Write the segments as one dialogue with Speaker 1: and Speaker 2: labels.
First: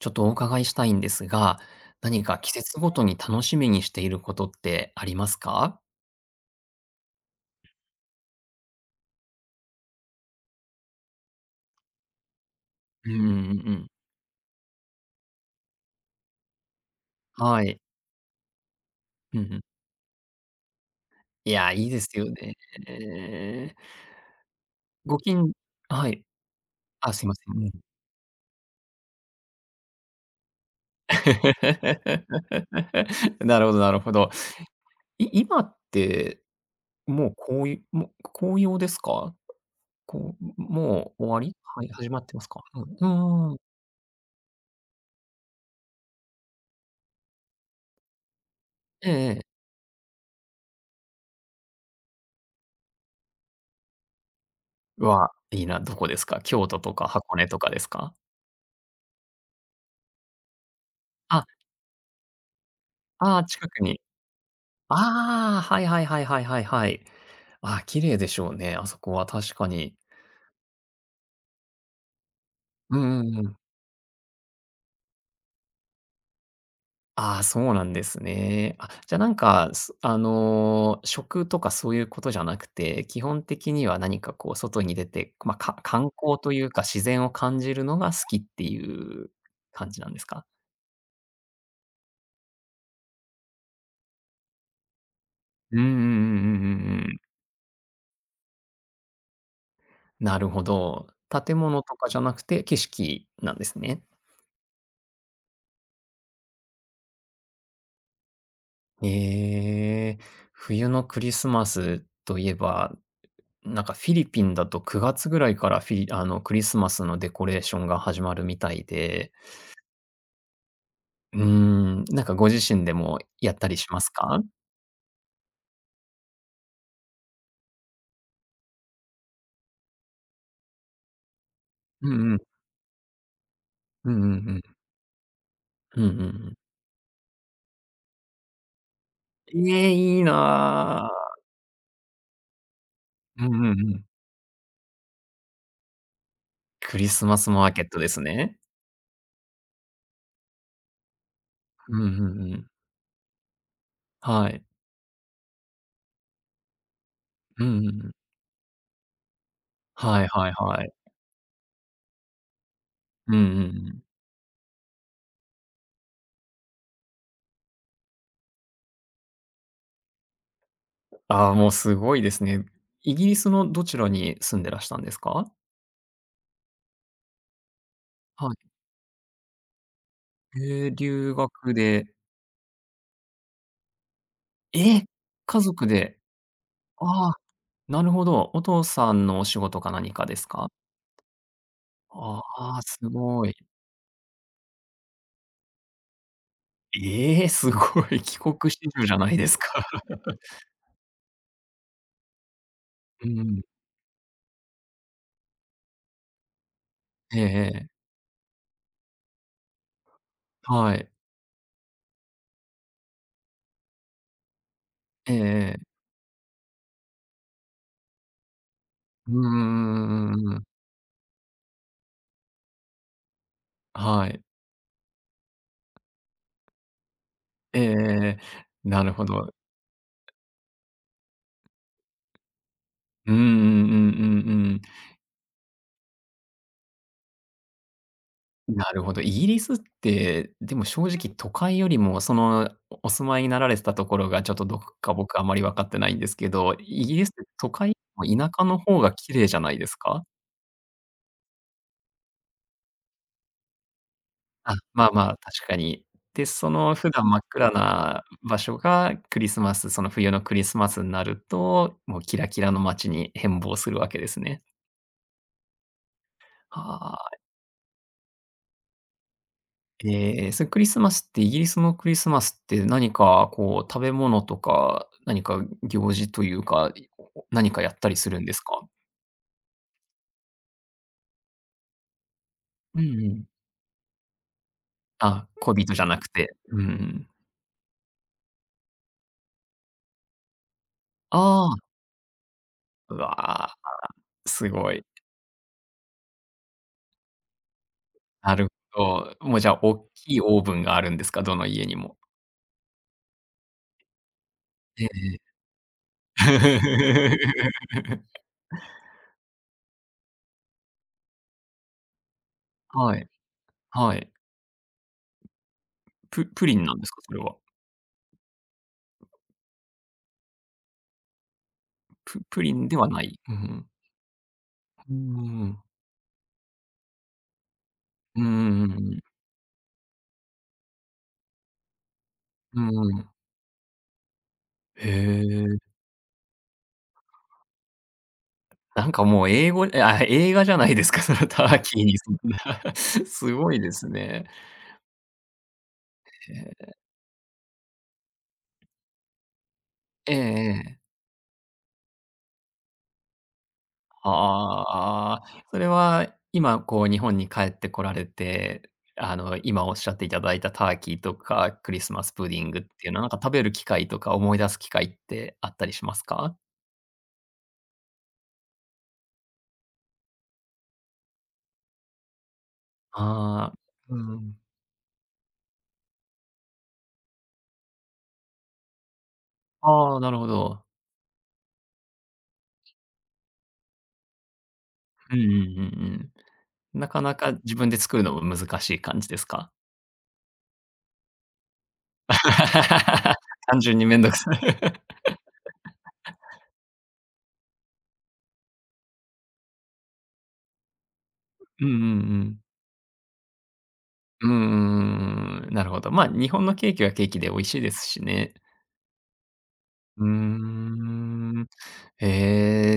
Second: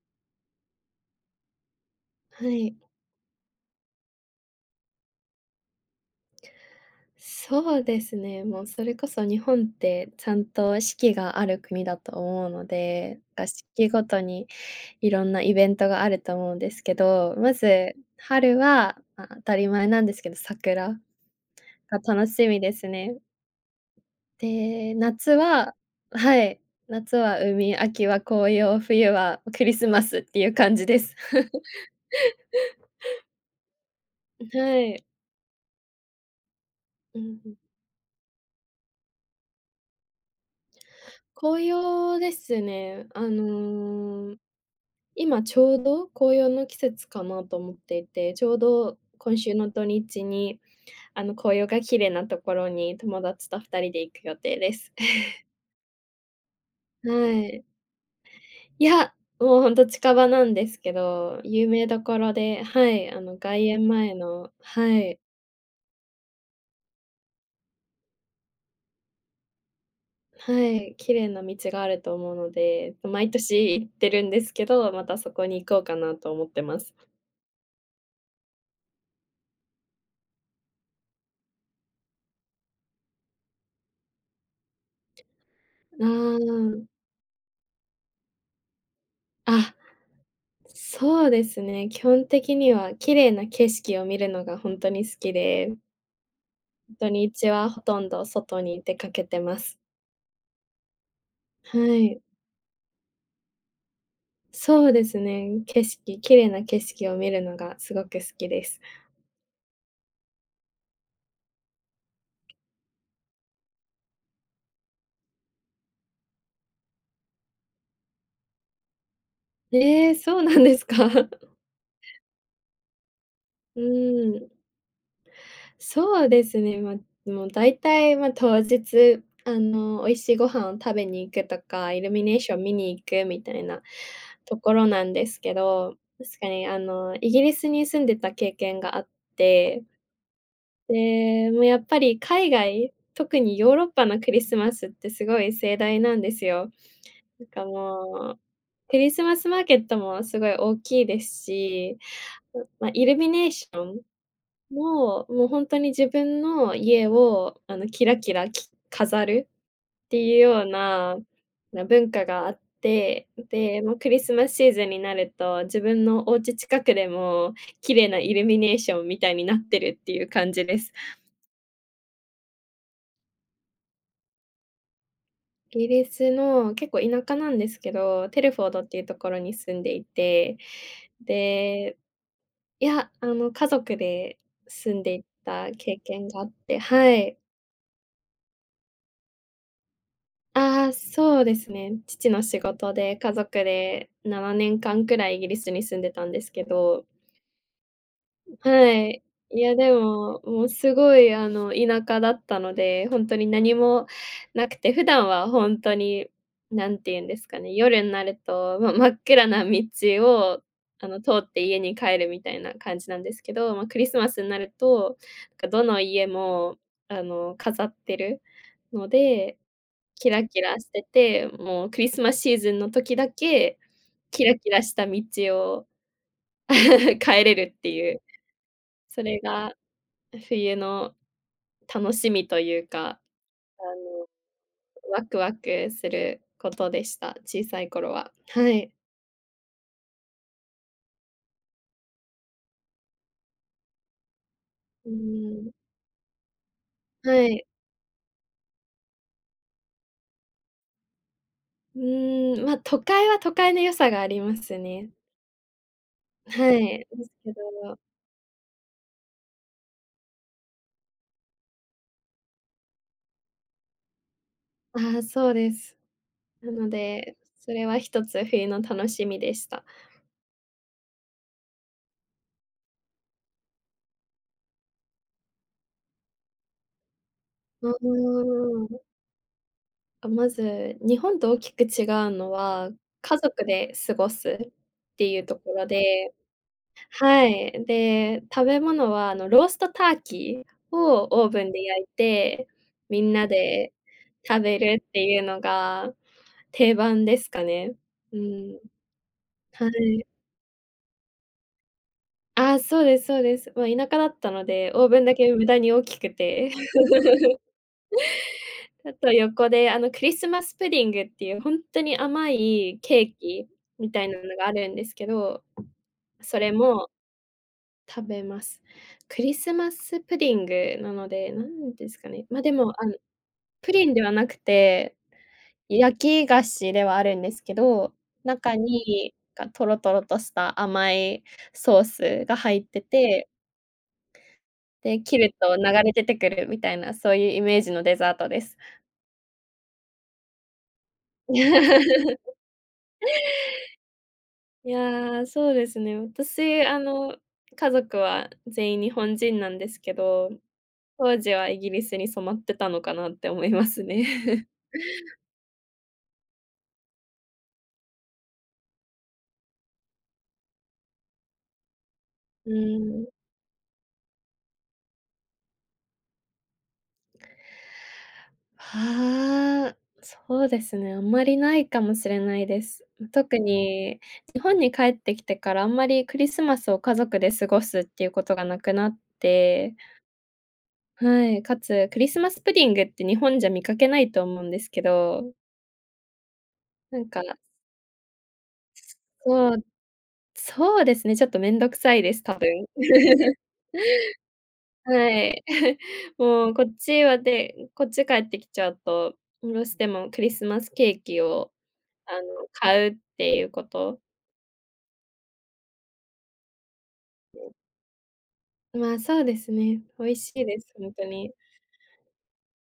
Speaker 1: ちょっとお伺いしたいんですが、何か
Speaker 2: は
Speaker 1: 季
Speaker 2: い。
Speaker 1: 節ごとに楽しみにしていることってありますか？
Speaker 2: そうですね、もうそれこそ日本って、ちゃんと四季がある国だと思うの
Speaker 1: うんう
Speaker 2: で、
Speaker 1: んう
Speaker 2: た
Speaker 1: ん
Speaker 2: 四
Speaker 1: う
Speaker 2: 季
Speaker 1: ん。
Speaker 2: ごとにいろんなイベントがあると思うんですけど、ま
Speaker 1: はい。
Speaker 2: ず春はあ
Speaker 1: うん
Speaker 2: 当
Speaker 1: う
Speaker 2: た
Speaker 1: ん。
Speaker 2: り前なんですけど桜。
Speaker 1: いや、いい
Speaker 2: が、
Speaker 1: ですよ
Speaker 2: 楽し
Speaker 1: ね、
Speaker 2: みです
Speaker 1: ね
Speaker 2: ね。
Speaker 1: え。
Speaker 2: で、
Speaker 1: ご
Speaker 2: 夏
Speaker 1: きん
Speaker 2: は
Speaker 1: はい。
Speaker 2: はい、
Speaker 1: あ、
Speaker 2: 夏
Speaker 1: すいま
Speaker 2: は
Speaker 1: せん、ん。
Speaker 2: 海、秋は紅葉、冬はクリスマスっていう感じです。
Speaker 1: なるほどなるほど。
Speaker 2: ん、はい。
Speaker 1: い今って、
Speaker 2: う
Speaker 1: もう、
Speaker 2: んうん。
Speaker 1: こういもう、こ紅葉ですか？こうもう終わり？
Speaker 2: 紅
Speaker 1: はい、始ま
Speaker 2: 葉
Speaker 1: っ
Speaker 2: で
Speaker 1: てます
Speaker 2: す
Speaker 1: か？うん、
Speaker 2: ね、
Speaker 1: う
Speaker 2: あ
Speaker 1: んうんうん。
Speaker 2: の、今ちょうど、紅葉の季節かなと思っていて、ちょうど、
Speaker 1: ええ
Speaker 2: 今
Speaker 1: ええ。
Speaker 2: 週の土日に、あの紅葉がきれいなところに、友達と2人で行く予定です。
Speaker 1: わ、いいな。どこですか？京都とか
Speaker 2: は
Speaker 1: 箱根と
Speaker 2: い。
Speaker 1: かですか？
Speaker 2: いや、もうほんと近場なんですけど、
Speaker 1: あ。
Speaker 2: 有名どころで、はい、あの
Speaker 1: ああ、
Speaker 2: 外
Speaker 1: 近く
Speaker 2: 苑
Speaker 1: に。
Speaker 2: 前のはい。
Speaker 1: ああ、はいはいはいはいはいはい。ああ、綺麗でしょうね、あそこは確かに。
Speaker 2: はい、きれいな道があると思うので、
Speaker 1: うんう
Speaker 2: 毎
Speaker 1: んうん。
Speaker 2: 年行ってるんですけど、またそこに行こうかなと思ってます。
Speaker 1: ああ、そうなんですね。あ、じゃ何か、そあの、食とかそういう事じゃなくて、基本的には何かこう外に出て、ま、か
Speaker 2: う
Speaker 1: 観光という
Speaker 2: ー
Speaker 1: か、
Speaker 2: ん。
Speaker 1: 自然を感じるのが好きっていう
Speaker 2: あ。
Speaker 1: 感じなんですか？
Speaker 2: そうですね、基本的には、綺麗な景色を見るのが本当に好きで。
Speaker 1: うんうんうん-うんうん
Speaker 2: 土
Speaker 1: うん。
Speaker 2: 日はほとんど外に出かけてます。
Speaker 1: なるほど。建物
Speaker 2: は
Speaker 1: とかじゃ
Speaker 2: い。
Speaker 1: なくて、景色なんですね。
Speaker 2: そうですね、景色、綺麗な景色を見るのがすごく好きです。
Speaker 1: ええ、冬のクリスマスと言えば、うう何かフィリピンだと9月位からフィリあの、クリスマスのデコレーションが始まるみたいで。
Speaker 2: ええ、そうなんですかう
Speaker 1: うーん、何かご自身でもやったりします
Speaker 2: ー
Speaker 1: か？
Speaker 2: ん。そうですね、ま、もうだいたいま、当日、あの、美味しいご飯を食べに行くとか、イ
Speaker 1: う
Speaker 2: ルミ
Speaker 1: んう
Speaker 2: ネー
Speaker 1: ん。
Speaker 2: ション見に行くみたいな
Speaker 1: うんうんう
Speaker 2: とこ
Speaker 1: ん。
Speaker 2: ろなんですけど、
Speaker 1: うんうんう
Speaker 2: 確か
Speaker 1: ん。
Speaker 2: に、あの、イギリスに住んでた経験があって
Speaker 1: え、いいな。
Speaker 2: で、も、やっぱり海外、特
Speaker 1: う
Speaker 2: に
Speaker 1: ん
Speaker 2: ヨー
Speaker 1: うん
Speaker 2: ロッ
Speaker 1: う
Speaker 2: パ
Speaker 1: ん。
Speaker 2: のクリスマスってすごい盛大なんですよ。
Speaker 1: クリスマ
Speaker 2: なん
Speaker 1: ス
Speaker 2: か
Speaker 1: マーケットです
Speaker 2: もう
Speaker 1: ね。
Speaker 2: クリスマスマーケットもすごい大きいです
Speaker 1: う
Speaker 2: し、
Speaker 1: んうんう
Speaker 2: ん
Speaker 1: ん。
Speaker 2: ま、イルミネーション
Speaker 1: はい。
Speaker 2: も、もうほんとに自分の家を
Speaker 1: う
Speaker 2: あ
Speaker 1: んう
Speaker 2: の
Speaker 1: んう
Speaker 2: キ
Speaker 1: ん。
Speaker 2: ラキラき飾るって
Speaker 1: はい
Speaker 2: いう
Speaker 1: はい
Speaker 2: よう
Speaker 1: はい。
Speaker 2: な、な、文化があって、
Speaker 1: うんうんう
Speaker 2: で、もう
Speaker 1: ん。
Speaker 2: クリスマスシーズンになると自分のおうち近くでも綺麗なイルミネーションみたいになってるっていう感じです。
Speaker 1: あ、もうすごいですね。イギリスのどちらに住んでらしたんですか？
Speaker 2: イギリスの、結構田舎なんですけど、テル
Speaker 1: はい。
Speaker 2: フォードっていうところに住んでいて、
Speaker 1: ええ、留学
Speaker 2: で、
Speaker 1: で。
Speaker 2: いや、あの、家族で住ん
Speaker 1: え、
Speaker 2: でい
Speaker 1: 家
Speaker 2: た
Speaker 1: 族
Speaker 2: 経
Speaker 1: で？
Speaker 2: 験があって、は
Speaker 1: あ、
Speaker 2: い。
Speaker 1: なるほど。お父さんのお仕事か何かですか？
Speaker 2: ああ、そうですね、父
Speaker 1: あ
Speaker 2: の仕
Speaker 1: あ、
Speaker 2: 事
Speaker 1: す
Speaker 2: で、家
Speaker 1: ご
Speaker 2: 族
Speaker 1: い。
Speaker 2: で7年間くらいイギリスに住んでたんですけど。
Speaker 1: ええ、すごい。帰国子
Speaker 2: は
Speaker 1: 女じゃ
Speaker 2: い、
Speaker 1: ないです
Speaker 2: い
Speaker 1: か。
Speaker 2: やでも、も うすごいあの田舎だったので、ほ
Speaker 1: う
Speaker 2: ん
Speaker 1: ん
Speaker 2: と
Speaker 1: う
Speaker 2: に
Speaker 1: んうん。
Speaker 2: 何もなくて、普段はほんとに何ていうん
Speaker 1: え
Speaker 2: で
Speaker 1: え
Speaker 2: すかね、
Speaker 1: ええ。
Speaker 2: 夜んなるとま、真っ暗な道を、
Speaker 1: は
Speaker 2: あ
Speaker 1: い。
Speaker 2: の、通って家に帰るみたいな感じなんですけど、ま、クリスマスになると、
Speaker 1: ええ
Speaker 2: か
Speaker 1: え
Speaker 2: ど
Speaker 1: え。
Speaker 2: の家もあの、飾ってるの
Speaker 1: うん
Speaker 2: で、キ
Speaker 1: うんうんう
Speaker 2: ラ
Speaker 1: んうんう
Speaker 2: キ
Speaker 1: ん。
Speaker 2: ラしてて、もうクリスマスシーズンの時だけ
Speaker 1: は
Speaker 2: キ
Speaker 1: い。
Speaker 2: ラキラした道を 帰れる
Speaker 1: え
Speaker 2: っ
Speaker 1: え
Speaker 2: て
Speaker 1: え
Speaker 2: いう。
Speaker 1: えええ、なる
Speaker 2: そ
Speaker 1: ほ
Speaker 2: れ
Speaker 1: ど。
Speaker 2: が、冬の楽しみというか。
Speaker 1: うんうんうんうん
Speaker 2: あ
Speaker 1: う
Speaker 2: の、
Speaker 1: ん。
Speaker 2: ワクワクすることでした。小さい頃は。は
Speaker 1: な
Speaker 2: い。
Speaker 1: るほど、イギリスって、でも正直都会よりも、その、おお住まいになられてたところが、ちょっとどこ
Speaker 2: うー
Speaker 1: か僕はあまり
Speaker 2: ん。
Speaker 1: わかってないんですけど、イイギリスって
Speaker 2: はい。
Speaker 1: 都会、田舎の方が綺麗じゃないですか？
Speaker 2: うーん、ま、都会は都会の良さがありま
Speaker 1: あ、
Speaker 2: す
Speaker 1: まあ
Speaker 2: ね。
Speaker 1: まあ、確かに。で、
Speaker 2: は
Speaker 1: その、
Speaker 2: い、
Speaker 1: 普
Speaker 2: で
Speaker 1: 段
Speaker 2: す
Speaker 1: 真っ
Speaker 2: け
Speaker 1: 暗
Speaker 2: ど。
Speaker 1: な場所がクリスマスその、冬のクリスマスになると、もう、キラキラの街に変貌する訳ですね。
Speaker 2: ああ、そうです。なの
Speaker 1: ああ。
Speaker 2: で、それは1つ冬の楽しみでした。
Speaker 1: ええ、そのクリスマスって、イギリスのクリスマスって何か、こう、食べ物とか、何か行事というか、何か
Speaker 2: う
Speaker 1: やったりするんです
Speaker 2: ー
Speaker 1: か？
Speaker 2: ん。あ、まず、日本と大きく違うのは、
Speaker 1: うんう
Speaker 2: 家
Speaker 1: ん。
Speaker 2: 族で過ごすっていう
Speaker 1: あ、
Speaker 2: とこ
Speaker 1: 恋
Speaker 2: ろ
Speaker 1: 人じゃなく
Speaker 2: で
Speaker 1: て、うーん。
Speaker 2: はい、で、食べ物は、あの、ローストターキーをオーブ
Speaker 1: あ
Speaker 2: ン
Speaker 1: あ。
Speaker 2: で焼いて、
Speaker 1: う
Speaker 2: みん
Speaker 1: わ、
Speaker 2: な
Speaker 1: ああ。
Speaker 2: で食
Speaker 1: す
Speaker 2: べ
Speaker 1: ご
Speaker 2: る
Speaker 1: い。
Speaker 2: っていうのが定番ですかね。う
Speaker 1: なる、
Speaker 2: ん。
Speaker 1: ど、もうじゃあ、
Speaker 2: は
Speaker 1: おっ
Speaker 2: い。
Speaker 1: きいオーブンがあるんですか？どの家にも。
Speaker 2: あ、そうですそうです。もう田舎だったので、
Speaker 1: え
Speaker 2: オーブンだ
Speaker 1: え
Speaker 2: け無駄に大きく
Speaker 1: ええ。
Speaker 2: て。あと、横で、あの、クリスマスプディングっていう、ほんっとに甘い
Speaker 1: は
Speaker 2: ケ
Speaker 1: い。
Speaker 2: ーキみ
Speaker 1: は
Speaker 2: たい
Speaker 1: い。
Speaker 2: なのがあるんですけど、
Speaker 1: プ
Speaker 2: そ
Speaker 1: プ
Speaker 2: れ
Speaker 1: リンなんで
Speaker 2: も
Speaker 1: すか？それは？
Speaker 2: 食べます。クリスマスプディングなので、何ですか
Speaker 1: プ
Speaker 2: ね。ま、
Speaker 1: プ
Speaker 2: で
Speaker 1: リン
Speaker 2: も、
Speaker 1: で
Speaker 2: あ
Speaker 1: は
Speaker 2: の、
Speaker 1: ない。うん。
Speaker 2: プリンではなく
Speaker 1: うー
Speaker 2: て、
Speaker 1: ん。
Speaker 2: 焼き菓子ではあるんですけど、
Speaker 1: うんう
Speaker 2: 中
Speaker 1: んうんうん。
Speaker 2: に、かトロトロとした甘いソースが入
Speaker 1: う
Speaker 2: って
Speaker 1: ーん。
Speaker 2: て。
Speaker 1: へ
Speaker 2: で、切ると
Speaker 1: え。
Speaker 2: 流れ出てくるみたいな、そういうイメージのデザートです。
Speaker 1: なんか、もう、英語ああ、映画じゃないですか、その、ターキーに。すごいですね。
Speaker 2: いや、そうですね、
Speaker 1: へ
Speaker 2: 私、
Speaker 1: え。
Speaker 2: あの、家族は全員日本人なんですけ
Speaker 1: ええ
Speaker 2: ど、
Speaker 1: ええ。
Speaker 2: 当時はイギリスに染まってたのかなって思いますね。
Speaker 1: あ あああ。それは今、こう、日本に帰ってこられて、あの、今おっしゃっていただいたターキーとか、クリスマスプディ
Speaker 2: う
Speaker 1: ングっていう
Speaker 2: ー
Speaker 1: の、
Speaker 2: ん。
Speaker 1: なんか、食べる機会とか思い出す機会ってあったりしますか？
Speaker 2: ああ、そうですね、あまりないかもしれないです。特
Speaker 1: ああ、う
Speaker 2: に、
Speaker 1: ん。
Speaker 2: 日本に帰ってきてからあんまり、クリスマスを家族で過ごすっていうことがなくなって
Speaker 1: ああ、なるほど。
Speaker 2: はい、かつ、クリスマスプディングって日本じゃ見かけないと思うんですけ
Speaker 1: うんうんう
Speaker 2: ど
Speaker 1: んうん。な
Speaker 2: な
Speaker 1: か
Speaker 2: ん
Speaker 1: な
Speaker 2: か
Speaker 1: か自分で作るのも難しい感じですか？
Speaker 2: そう、そうですね、ちょっとめんどくさいです、多分。
Speaker 1: 単純にめんどくさい。
Speaker 2: はい。もう、こっちは、で、こっち帰ってきちゃうと、おろしても、クリスマスケーキを、
Speaker 1: うんうんう
Speaker 2: あ
Speaker 1: ん。
Speaker 2: の、買うっていうこと
Speaker 1: うんうんうんうんうん、なるほど。ま、日本のケーキはケーキで美味
Speaker 2: [unintelligible]
Speaker 1: しいですしね。
Speaker 2: まあ、そうですね。
Speaker 1: う
Speaker 2: 美
Speaker 1: ー
Speaker 2: 味しいです、ほんとに。
Speaker 1: ん。え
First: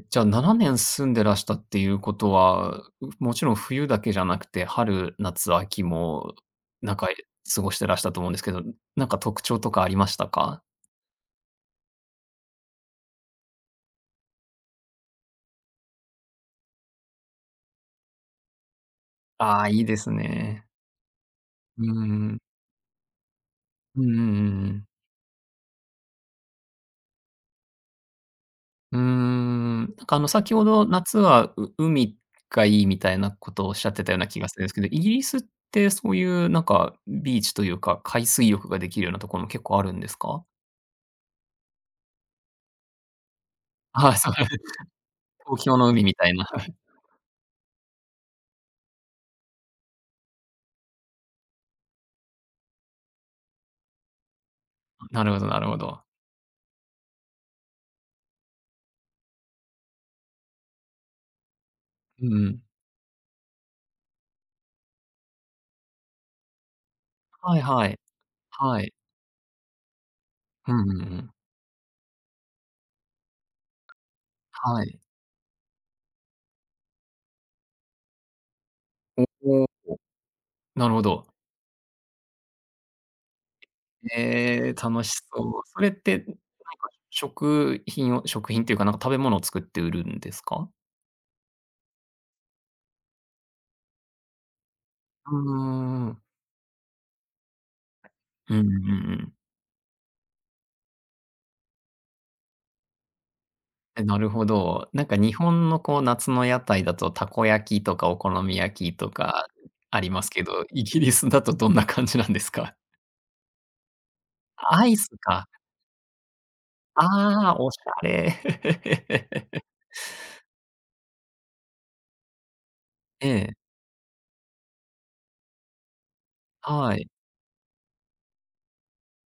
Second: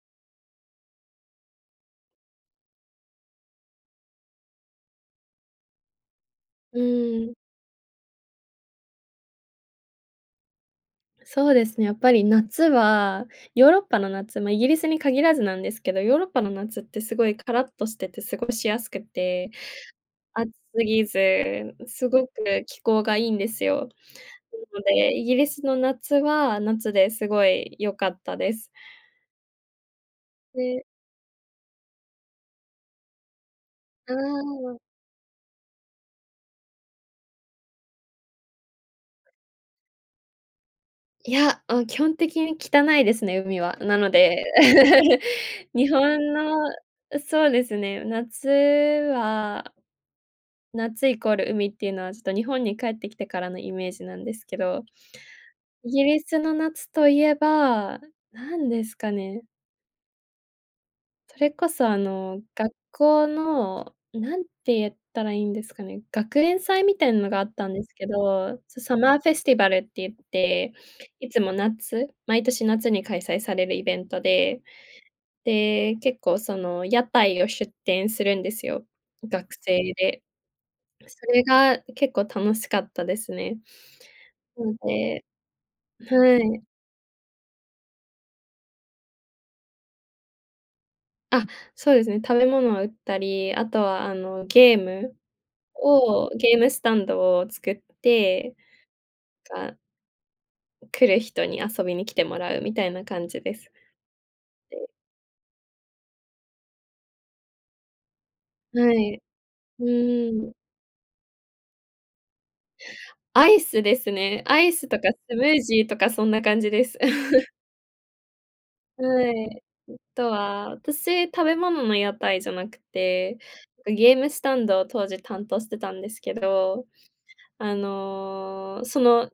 Speaker 1: え、じゃあ、7年住んでらしたっていうことは、うもちろん冬だけじゃなくて、春、夏、秋も、
Speaker 2: う
Speaker 1: なんか、え
Speaker 2: ーん。
Speaker 1: 過ごしてらしたと思うんですけど、ん何か特徴とかありましたか？
Speaker 2: そうですね、やっぱり、夏は、ヨーロッパの夏ま、イギリスに限らずなんですけど、ヨーロッパの夏ってすごい、カラッとしてて過ごしやすくて、
Speaker 1: ああ、いいです
Speaker 2: 暑
Speaker 1: ね。
Speaker 2: すぎず、
Speaker 1: う
Speaker 2: す
Speaker 1: ん
Speaker 2: ご
Speaker 1: う
Speaker 2: く
Speaker 1: ん。
Speaker 2: 気候がいいんですよ。
Speaker 1: うんうんうんう
Speaker 2: なの
Speaker 1: ん。
Speaker 2: で、イギリスの夏は、夏ですごいよかったです。
Speaker 1: うーん、なんか、あの、先ほ
Speaker 2: え。
Speaker 1: ど夏は、う海がいいみたいなことをおっしゃって
Speaker 2: う
Speaker 1: たような気がするん
Speaker 2: ー
Speaker 1: す
Speaker 2: ん。
Speaker 1: けど、イギリスってそういう、なんか、んビーチというか、海水浴ができるようなとこも結構あるんですか？
Speaker 2: いや、あ、基本的に汚いですね、海は。なの
Speaker 1: ああ、そう、
Speaker 2: で
Speaker 1: 東 京の
Speaker 2: 日
Speaker 1: 海みた
Speaker 2: 本
Speaker 1: いな。
Speaker 2: の、そうですね、夏は夏イコール海っていうのは、ちょっと日本に帰ってきてからのイメージなんですけど。
Speaker 1: なるほどなるほ
Speaker 2: イ
Speaker 1: ど。
Speaker 2: ギリスの夏といえば、なんですかね。それこそあ
Speaker 1: う
Speaker 2: の、
Speaker 1: ん。
Speaker 2: 学校の、何て言ったらいいんですかね、学園祭みたいなのがあっ
Speaker 1: はい
Speaker 2: たんで
Speaker 1: は
Speaker 2: す
Speaker 1: い、
Speaker 2: けど、そ、
Speaker 1: はい。
Speaker 2: サマーフェスティバルって言って、
Speaker 1: うんうんう
Speaker 2: い
Speaker 1: ん。
Speaker 2: つも夏、毎年夏に開催されるイベントで、
Speaker 1: はい。
Speaker 2: で、結構その屋台を出店するんですよ、
Speaker 1: お
Speaker 2: 学
Speaker 1: おお、
Speaker 2: 生で。
Speaker 1: なるほ
Speaker 2: そ
Speaker 1: ど。
Speaker 2: れが、結構楽しかったですね。そ
Speaker 1: へえ、
Speaker 2: う
Speaker 1: 楽し
Speaker 2: で
Speaker 1: そう。それって、ん、なん
Speaker 2: は
Speaker 1: か
Speaker 2: い。
Speaker 1: 食品を食品っていうか、なんか食べ物を作って売るんですか？
Speaker 2: あ、そうですね、食べ物を売ったり、あとはあのゲーム？
Speaker 1: うーん。
Speaker 2: を、ゲームスタンドを作っ
Speaker 1: う
Speaker 2: て、
Speaker 1: んうんうんうん。
Speaker 2: か来る人に遊びに来てもらうみたいな感じです。
Speaker 1: え、なるほ
Speaker 2: で。
Speaker 1: ど。なんか日本のこう夏の屋台だと、たこ焼きとかお好み焼
Speaker 2: は
Speaker 1: きと
Speaker 2: い、
Speaker 1: か
Speaker 2: う
Speaker 1: ありますけ
Speaker 2: ーん。
Speaker 1: ど、イギリスだとどんな感じなんですか？
Speaker 2: アイスですね。アイ
Speaker 1: ア
Speaker 2: ス
Speaker 1: イ
Speaker 2: とか
Speaker 1: ス
Speaker 2: スム
Speaker 1: か。
Speaker 2: ージーとかそんな感じです。
Speaker 1: ああ、おしゃれ。
Speaker 2: はい。あとは、私、食べ物の屋台じゃなくて、
Speaker 1: ええ。
Speaker 2: なんかゲームスタンドを当時担当してたんですけど、
Speaker 1: はい。
Speaker 2: あの、その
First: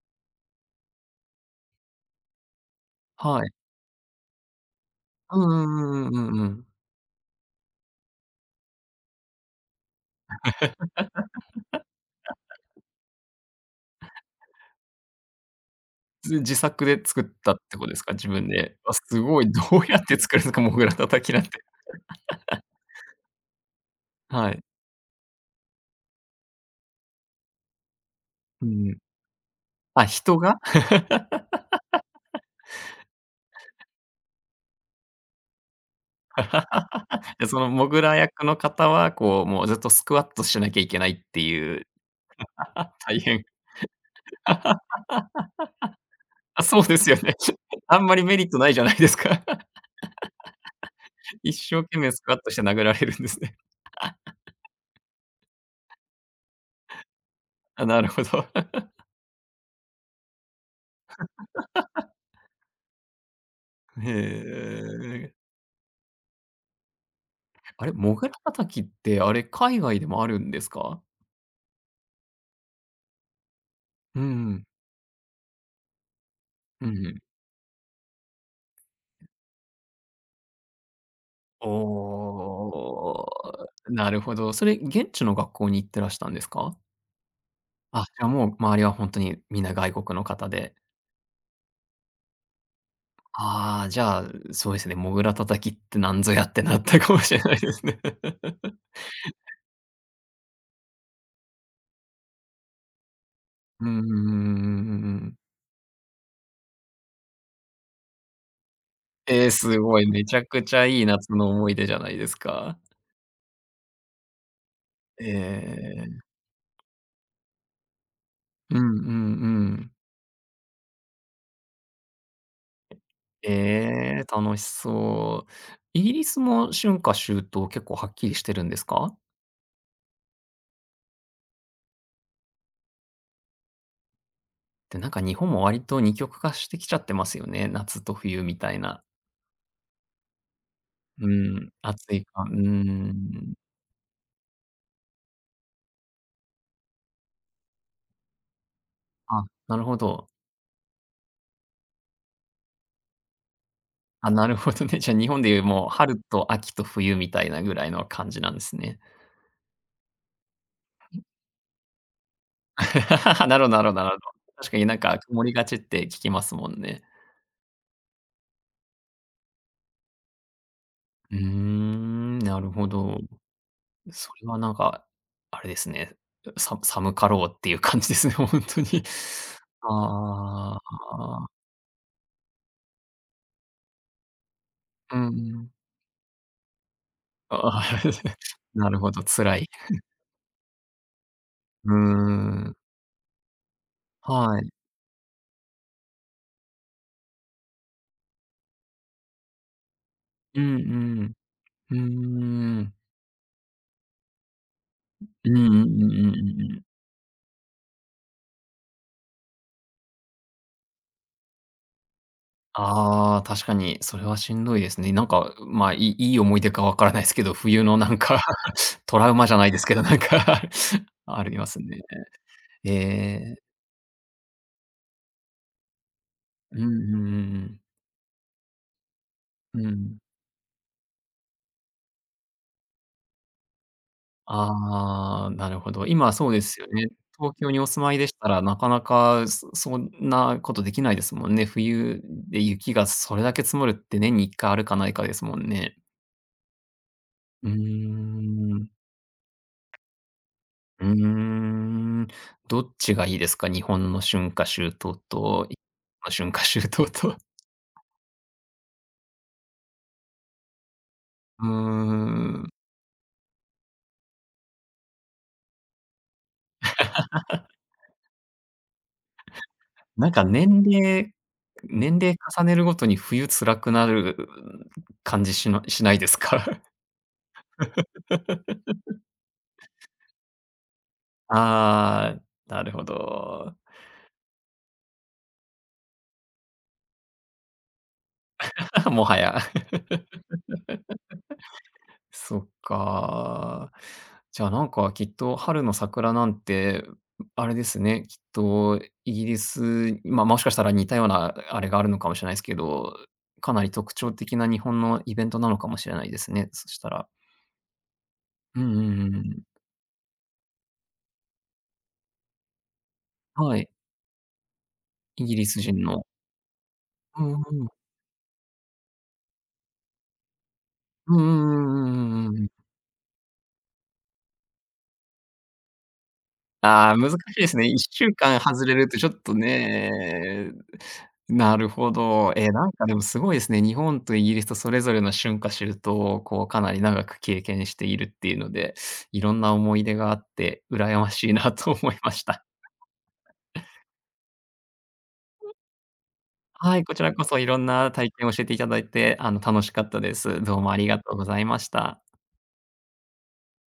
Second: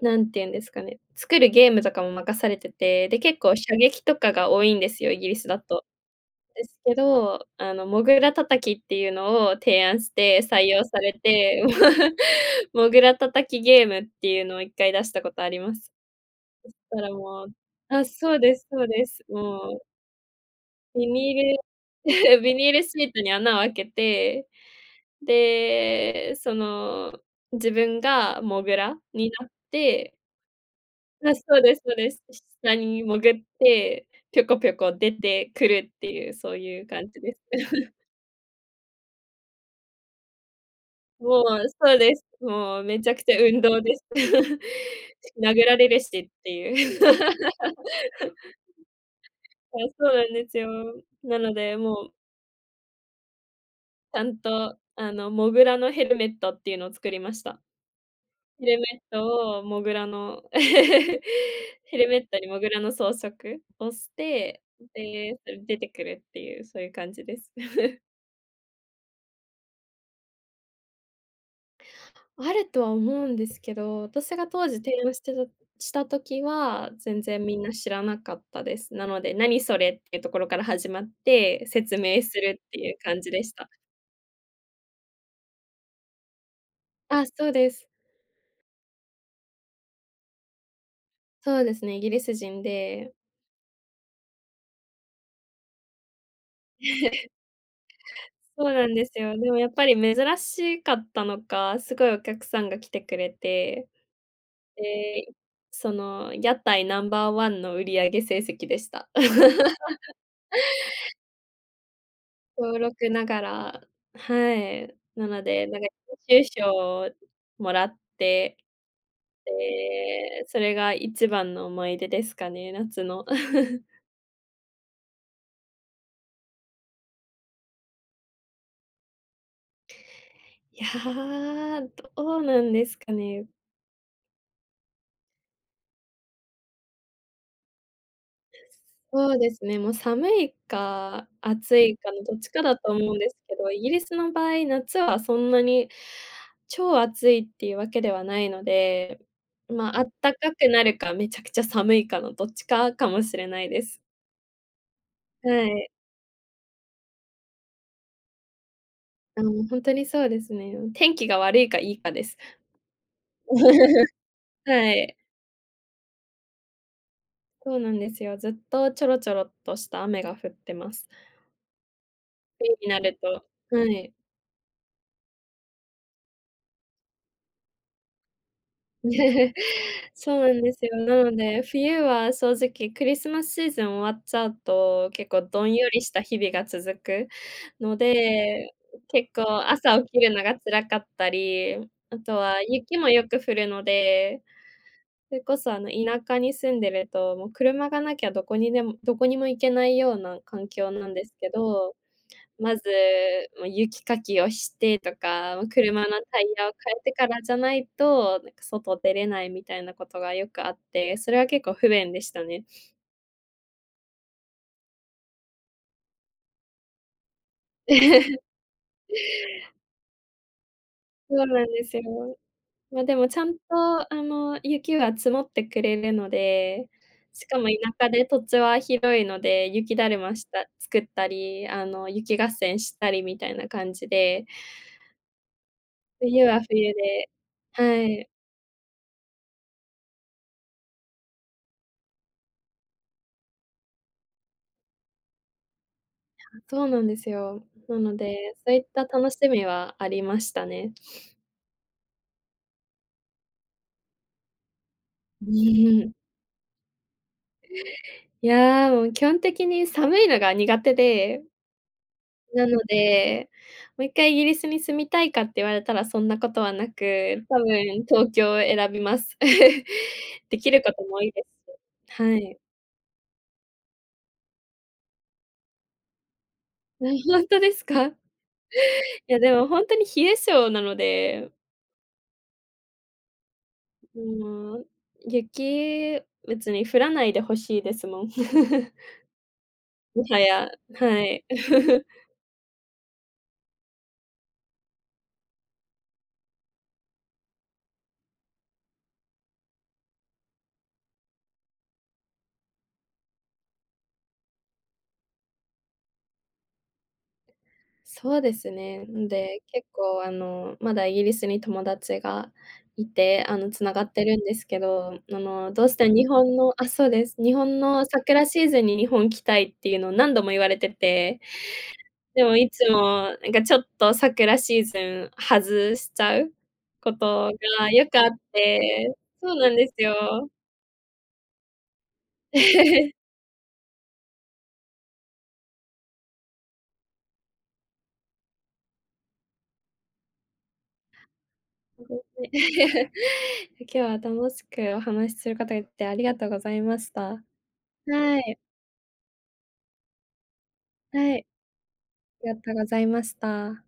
Speaker 2: なんていうんですかね、作るゲームとかも任されてて、で結
Speaker 1: はい。
Speaker 2: 構射撃とかが多いんですよ、イギリ
Speaker 1: う
Speaker 2: スだと。
Speaker 1: んうんうんうんうんう
Speaker 2: で
Speaker 1: ん。
Speaker 2: すけど、あのモグラ叩きっていうのを提案して採用されて、モグラ叩きゲームっていうのを1回出したことあります。
Speaker 1: ず自作
Speaker 2: そ
Speaker 1: で
Speaker 2: したら
Speaker 1: 作っ
Speaker 2: もう
Speaker 1: たってことです
Speaker 2: あ、
Speaker 1: か？自
Speaker 2: そう
Speaker 1: 分
Speaker 2: です
Speaker 1: で、
Speaker 2: そう
Speaker 1: あ、
Speaker 2: で
Speaker 1: す
Speaker 2: す、
Speaker 1: ごい、ど
Speaker 2: も
Speaker 1: う
Speaker 2: う
Speaker 1: やって作るのか、モグラ
Speaker 2: ビ
Speaker 1: 叩
Speaker 2: ニ
Speaker 1: きなんて。
Speaker 2: ール ビニールシートに穴を開けて、
Speaker 1: はい。
Speaker 2: で、その自分がモ
Speaker 1: う
Speaker 2: グ
Speaker 1: ん。
Speaker 2: ラになっ
Speaker 1: あ、
Speaker 2: て。
Speaker 1: 人が？
Speaker 2: あ、そうですそうです。下に潜って、ぴょこぴょこ出てくるっていう、そういう感じで す。
Speaker 1: で、そのモ グラ役の方は、こう、もうずっとスクワットしなきゃいけないって
Speaker 2: もう、
Speaker 1: いう、
Speaker 2: そうです。もう めちゃ
Speaker 1: 大
Speaker 2: くちゃ
Speaker 1: 変。
Speaker 2: 運動です。殴られるしっ て
Speaker 1: あ、そう
Speaker 2: い
Speaker 1: で
Speaker 2: う。
Speaker 1: すよね。あんまりメリットないじゃないですか。
Speaker 2: あ、そうなんですよ。なの
Speaker 1: 一
Speaker 2: で、
Speaker 1: 生懸
Speaker 2: もう
Speaker 1: 命スクワットして殴られるんですね。
Speaker 2: ちゃん と、あの、モグラのヘルメットっていうのを作りました。
Speaker 1: あ、なるほど。
Speaker 2: へルメットをモグラの。ヘル メットにモグラの装飾を
Speaker 1: へ
Speaker 2: して、
Speaker 1: え。
Speaker 2: で、それ出てくるっていう、そういう感じです。
Speaker 1: あれ、モグラ叩きって、あれ海外でもあるんですか？
Speaker 2: あるとは思うんですけど、
Speaker 1: うん
Speaker 2: 私が
Speaker 1: うん。
Speaker 2: 当時提案してるした時
Speaker 1: う
Speaker 2: は、
Speaker 1: んうん。
Speaker 2: 全然みんな知らなかったです。なので、なにそれってところから始まって、
Speaker 1: お
Speaker 2: 説明するっていう感じでし
Speaker 1: お、
Speaker 2: た。
Speaker 1: なるほど。それ現地の学校に行ってらしたんですか？
Speaker 2: あ、そうです。
Speaker 1: あ、じゃもう、周りはほんとに皆外国の方で。
Speaker 2: そうですね、イギリス人で
Speaker 1: ああ、じゃあ、う、そうですね、モグラ叩きってなんぞやってなったかも しれないですね。
Speaker 2: そう なんですよ。でもやっぱり珍しかったのか、すごいお客さんが来てくれ
Speaker 1: う
Speaker 2: て。
Speaker 1: んうんうんうんうんうんう
Speaker 2: で、
Speaker 1: ん。
Speaker 2: その屋台ナンバーワンの売り上げ成績でした。
Speaker 1: ええ、すごい、めちゃくちゃいい夏の思い出じゃないです
Speaker 2: しょう
Speaker 1: か。
Speaker 2: ろくながらはい。な
Speaker 1: ええええ
Speaker 2: ので、なんか
Speaker 1: ええええ。
Speaker 2: 優秀賞をもらって、
Speaker 1: うんうんうん。
Speaker 2: で、それが一番の思い出ですかね、夏の。
Speaker 1: ええ、楽しそう。イギリスも春夏秋冬結構はっきりしてるんですか？
Speaker 2: いや、どうなんですかね。
Speaker 1: で、なんか日本も割と二極化してきちゃってますよね、夏と冬みたいな。
Speaker 2: そうですね、もう寒い
Speaker 1: う
Speaker 2: か
Speaker 1: ん、
Speaker 2: 暑いか
Speaker 1: 暑
Speaker 2: の
Speaker 1: い
Speaker 2: どっ
Speaker 1: か、
Speaker 2: ち
Speaker 1: うー
Speaker 2: かだと思うんですけ
Speaker 1: ん。
Speaker 2: ど、イギリスの場合、夏はそんなに超暑いっていうわけではないので、
Speaker 1: あ、なる
Speaker 2: ま、
Speaker 1: ほ
Speaker 2: あっ
Speaker 1: ど。
Speaker 2: たかくなるか、めちゃくちゃ寒いかのどっちかかもしれないです。
Speaker 1: あ、なるほどね、じゃあ、日本で言う、
Speaker 2: は
Speaker 1: も
Speaker 2: い。
Speaker 1: う春と秋と冬みたいなぐらいの感じなんですね。
Speaker 2: うん、ほんとにそうですね。うん、天
Speaker 1: うん。
Speaker 2: 気が悪いか、いいかです。
Speaker 1: なろなろな ろうど。確かに
Speaker 2: は
Speaker 1: なん
Speaker 2: い。
Speaker 1: か曇りがちって聞きますもんね。
Speaker 2: そうなんですよ、ずっとちょろちょろっとした雨が降ってます。
Speaker 1: うーん、な
Speaker 2: 冬
Speaker 1: るほ
Speaker 2: になる
Speaker 1: ど。
Speaker 2: と、はい。
Speaker 1: うそれはなんが、あれですね、うさむ寒かろうっていう感じですね、ほんとに。
Speaker 2: そうなんで
Speaker 1: あ
Speaker 2: すよ、なの
Speaker 1: あ。
Speaker 2: で、冬は正直クリスマスシーズン終わっちゃうと、
Speaker 1: うんう
Speaker 2: 結構ど
Speaker 1: ん。
Speaker 2: んよりした日々が続く
Speaker 1: ああ。
Speaker 2: の で、
Speaker 1: なるほど、
Speaker 2: 結
Speaker 1: 辛
Speaker 2: 構
Speaker 1: い。
Speaker 2: 朝 起きるのが辛かったり、
Speaker 1: うー
Speaker 2: あとは
Speaker 1: ん。
Speaker 2: 雪もよく降るので、
Speaker 1: はい。
Speaker 2: それこそあの、田舎に住んでると、もう車がなきゃどこにでもどこにも行けないような
Speaker 1: う
Speaker 2: 環
Speaker 1: ん
Speaker 2: 境なん
Speaker 1: う
Speaker 2: で
Speaker 1: ん。
Speaker 2: すけ
Speaker 1: う
Speaker 2: ど、ま
Speaker 1: ー
Speaker 2: ず、
Speaker 1: ん。
Speaker 2: もう雪かきをしてと
Speaker 1: うん、
Speaker 2: か、
Speaker 1: う
Speaker 2: もう車
Speaker 1: んうん
Speaker 2: の
Speaker 1: うんうん
Speaker 2: タ
Speaker 1: う
Speaker 2: イ
Speaker 1: ん
Speaker 2: ヤを
Speaker 1: うん。
Speaker 2: 変えてからじゃないと、なんか外出れないみたいなことがよくあって、それは結構不便でしたね。
Speaker 1: ああ、確かに。それはしんどいですね。なんか、うま、いいい思い出かわからないすけど、冬のなんか、トラウマじゃないですけど、なんか、
Speaker 2: そ
Speaker 1: あ
Speaker 2: う
Speaker 1: り
Speaker 2: なん
Speaker 1: ます
Speaker 2: です
Speaker 1: ね。
Speaker 2: よ。
Speaker 1: え
Speaker 2: ま、でもちゃ
Speaker 1: え。
Speaker 2: んと、あの、雪は積もってくれるの
Speaker 1: うん、う
Speaker 2: で、
Speaker 1: んうん
Speaker 2: し
Speaker 1: う
Speaker 2: かも田
Speaker 1: ん。
Speaker 2: 舎で土地は広いので、
Speaker 1: う
Speaker 2: 雪だ
Speaker 1: ん。
Speaker 2: るました作ったり、あの、雪合戦したりみたいな感じで
Speaker 1: ああ、なるほど、今
Speaker 2: 冬
Speaker 1: そうで
Speaker 2: は
Speaker 1: すよ
Speaker 2: 冬
Speaker 1: ね、
Speaker 2: で
Speaker 1: 東京にお
Speaker 2: は
Speaker 1: 住まい
Speaker 2: い。
Speaker 1: でしたら、なかなか、すそんなことできないですもんね、冬、ん、で雪がそれだけ積もるって年にいっかあるかないかですもんね。
Speaker 2: あ、そうなんですよ。
Speaker 1: うー
Speaker 2: なので、そういっ
Speaker 1: ん。
Speaker 2: た楽しみはありましたね。
Speaker 1: うーん。どっちがいいですか？日本の春夏秋冬と、い
Speaker 2: ね。
Speaker 1: か春夏秋冬と。
Speaker 2: ええ、いや、もう基本的に寒いのが苦手で。
Speaker 1: うー
Speaker 2: な
Speaker 1: ん。
Speaker 2: ので、もう1回イギリスに住みたいかって言われたらそんなことはなく、多 分東京を選びます。
Speaker 1: なんか
Speaker 2: 出来
Speaker 1: 年
Speaker 2: る事も多
Speaker 1: 齢
Speaker 2: いです
Speaker 1: 年
Speaker 2: し、は
Speaker 1: 齢
Speaker 2: い。
Speaker 1: 重ねるごとに冬辛くなる感じしましないですか？
Speaker 2: ええ、ほんとですか？いや、でもほんとに冷え性なので。
Speaker 1: ああ、なるほど。
Speaker 2: うーん、雪、別に降らないで欲しいですもん。
Speaker 1: もはや。
Speaker 2: もはや、はい。
Speaker 1: そっか。じゃあ何かきっと春の桜なんて、あれですね、きっとイギリス、まあ、もしかしたら似たようなあれがあるのかもしれないすけど、かなり特徴的な日本のイベントなのかもしれないですね、そしたら。
Speaker 2: そうです
Speaker 1: うんう
Speaker 2: ね。
Speaker 1: ん
Speaker 2: ん
Speaker 1: うんう
Speaker 2: で、
Speaker 1: ん。
Speaker 2: 結構あの、まだイギリスに友達がいて、あの、
Speaker 1: は
Speaker 2: つ
Speaker 1: い。
Speaker 2: ながってるんですけど、あ
Speaker 1: イギリ
Speaker 2: の、
Speaker 1: ス
Speaker 2: どうし
Speaker 1: 人
Speaker 2: て
Speaker 1: の。
Speaker 2: 日本のあ、そうです、
Speaker 1: うん
Speaker 2: 日本
Speaker 1: うん。
Speaker 2: の桜シーズンに日本来たいっていうの、何度も言われて
Speaker 1: うん
Speaker 2: て。
Speaker 1: うんうんう
Speaker 2: で
Speaker 1: んう
Speaker 2: も、
Speaker 1: んう
Speaker 2: い
Speaker 1: ん。
Speaker 2: つも、なんかちょっと桜シーズン外しちゃう
Speaker 1: ああ、難し
Speaker 2: 事
Speaker 1: いですね。
Speaker 2: が
Speaker 1: いっ
Speaker 2: よく
Speaker 1: し
Speaker 2: あ
Speaker 1: ゅ
Speaker 2: っ
Speaker 1: うかん外れる
Speaker 2: て、
Speaker 1: と、ちょっ
Speaker 2: そ
Speaker 1: と
Speaker 2: うなんですよ。
Speaker 1: ね、なるほど。ええ、なんか でも凄いですね。日本とイギリスとそれぞれの春夏秋冬をこう、かなり長く経験しているっていうので、色んな思い出があって羨ましいなと
Speaker 2: うれし。
Speaker 1: 思いました。
Speaker 2: 今日は楽しくお話しする
Speaker 1: う。
Speaker 2: 方で、ありがとうございま
Speaker 1: はい、
Speaker 2: し
Speaker 1: こちら
Speaker 2: た。
Speaker 1: こそ、色んな体
Speaker 2: は
Speaker 1: 験を
Speaker 2: い。
Speaker 1: 教えて頂いて、あの、楽しかったです。どうもありがと
Speaker 2: は
Speaker 1: う
Speaker 2: い。
Speaker 1: ござ
Speaker 2: あ
Speaker 1: いました。
Speaker 2: りがとうございました。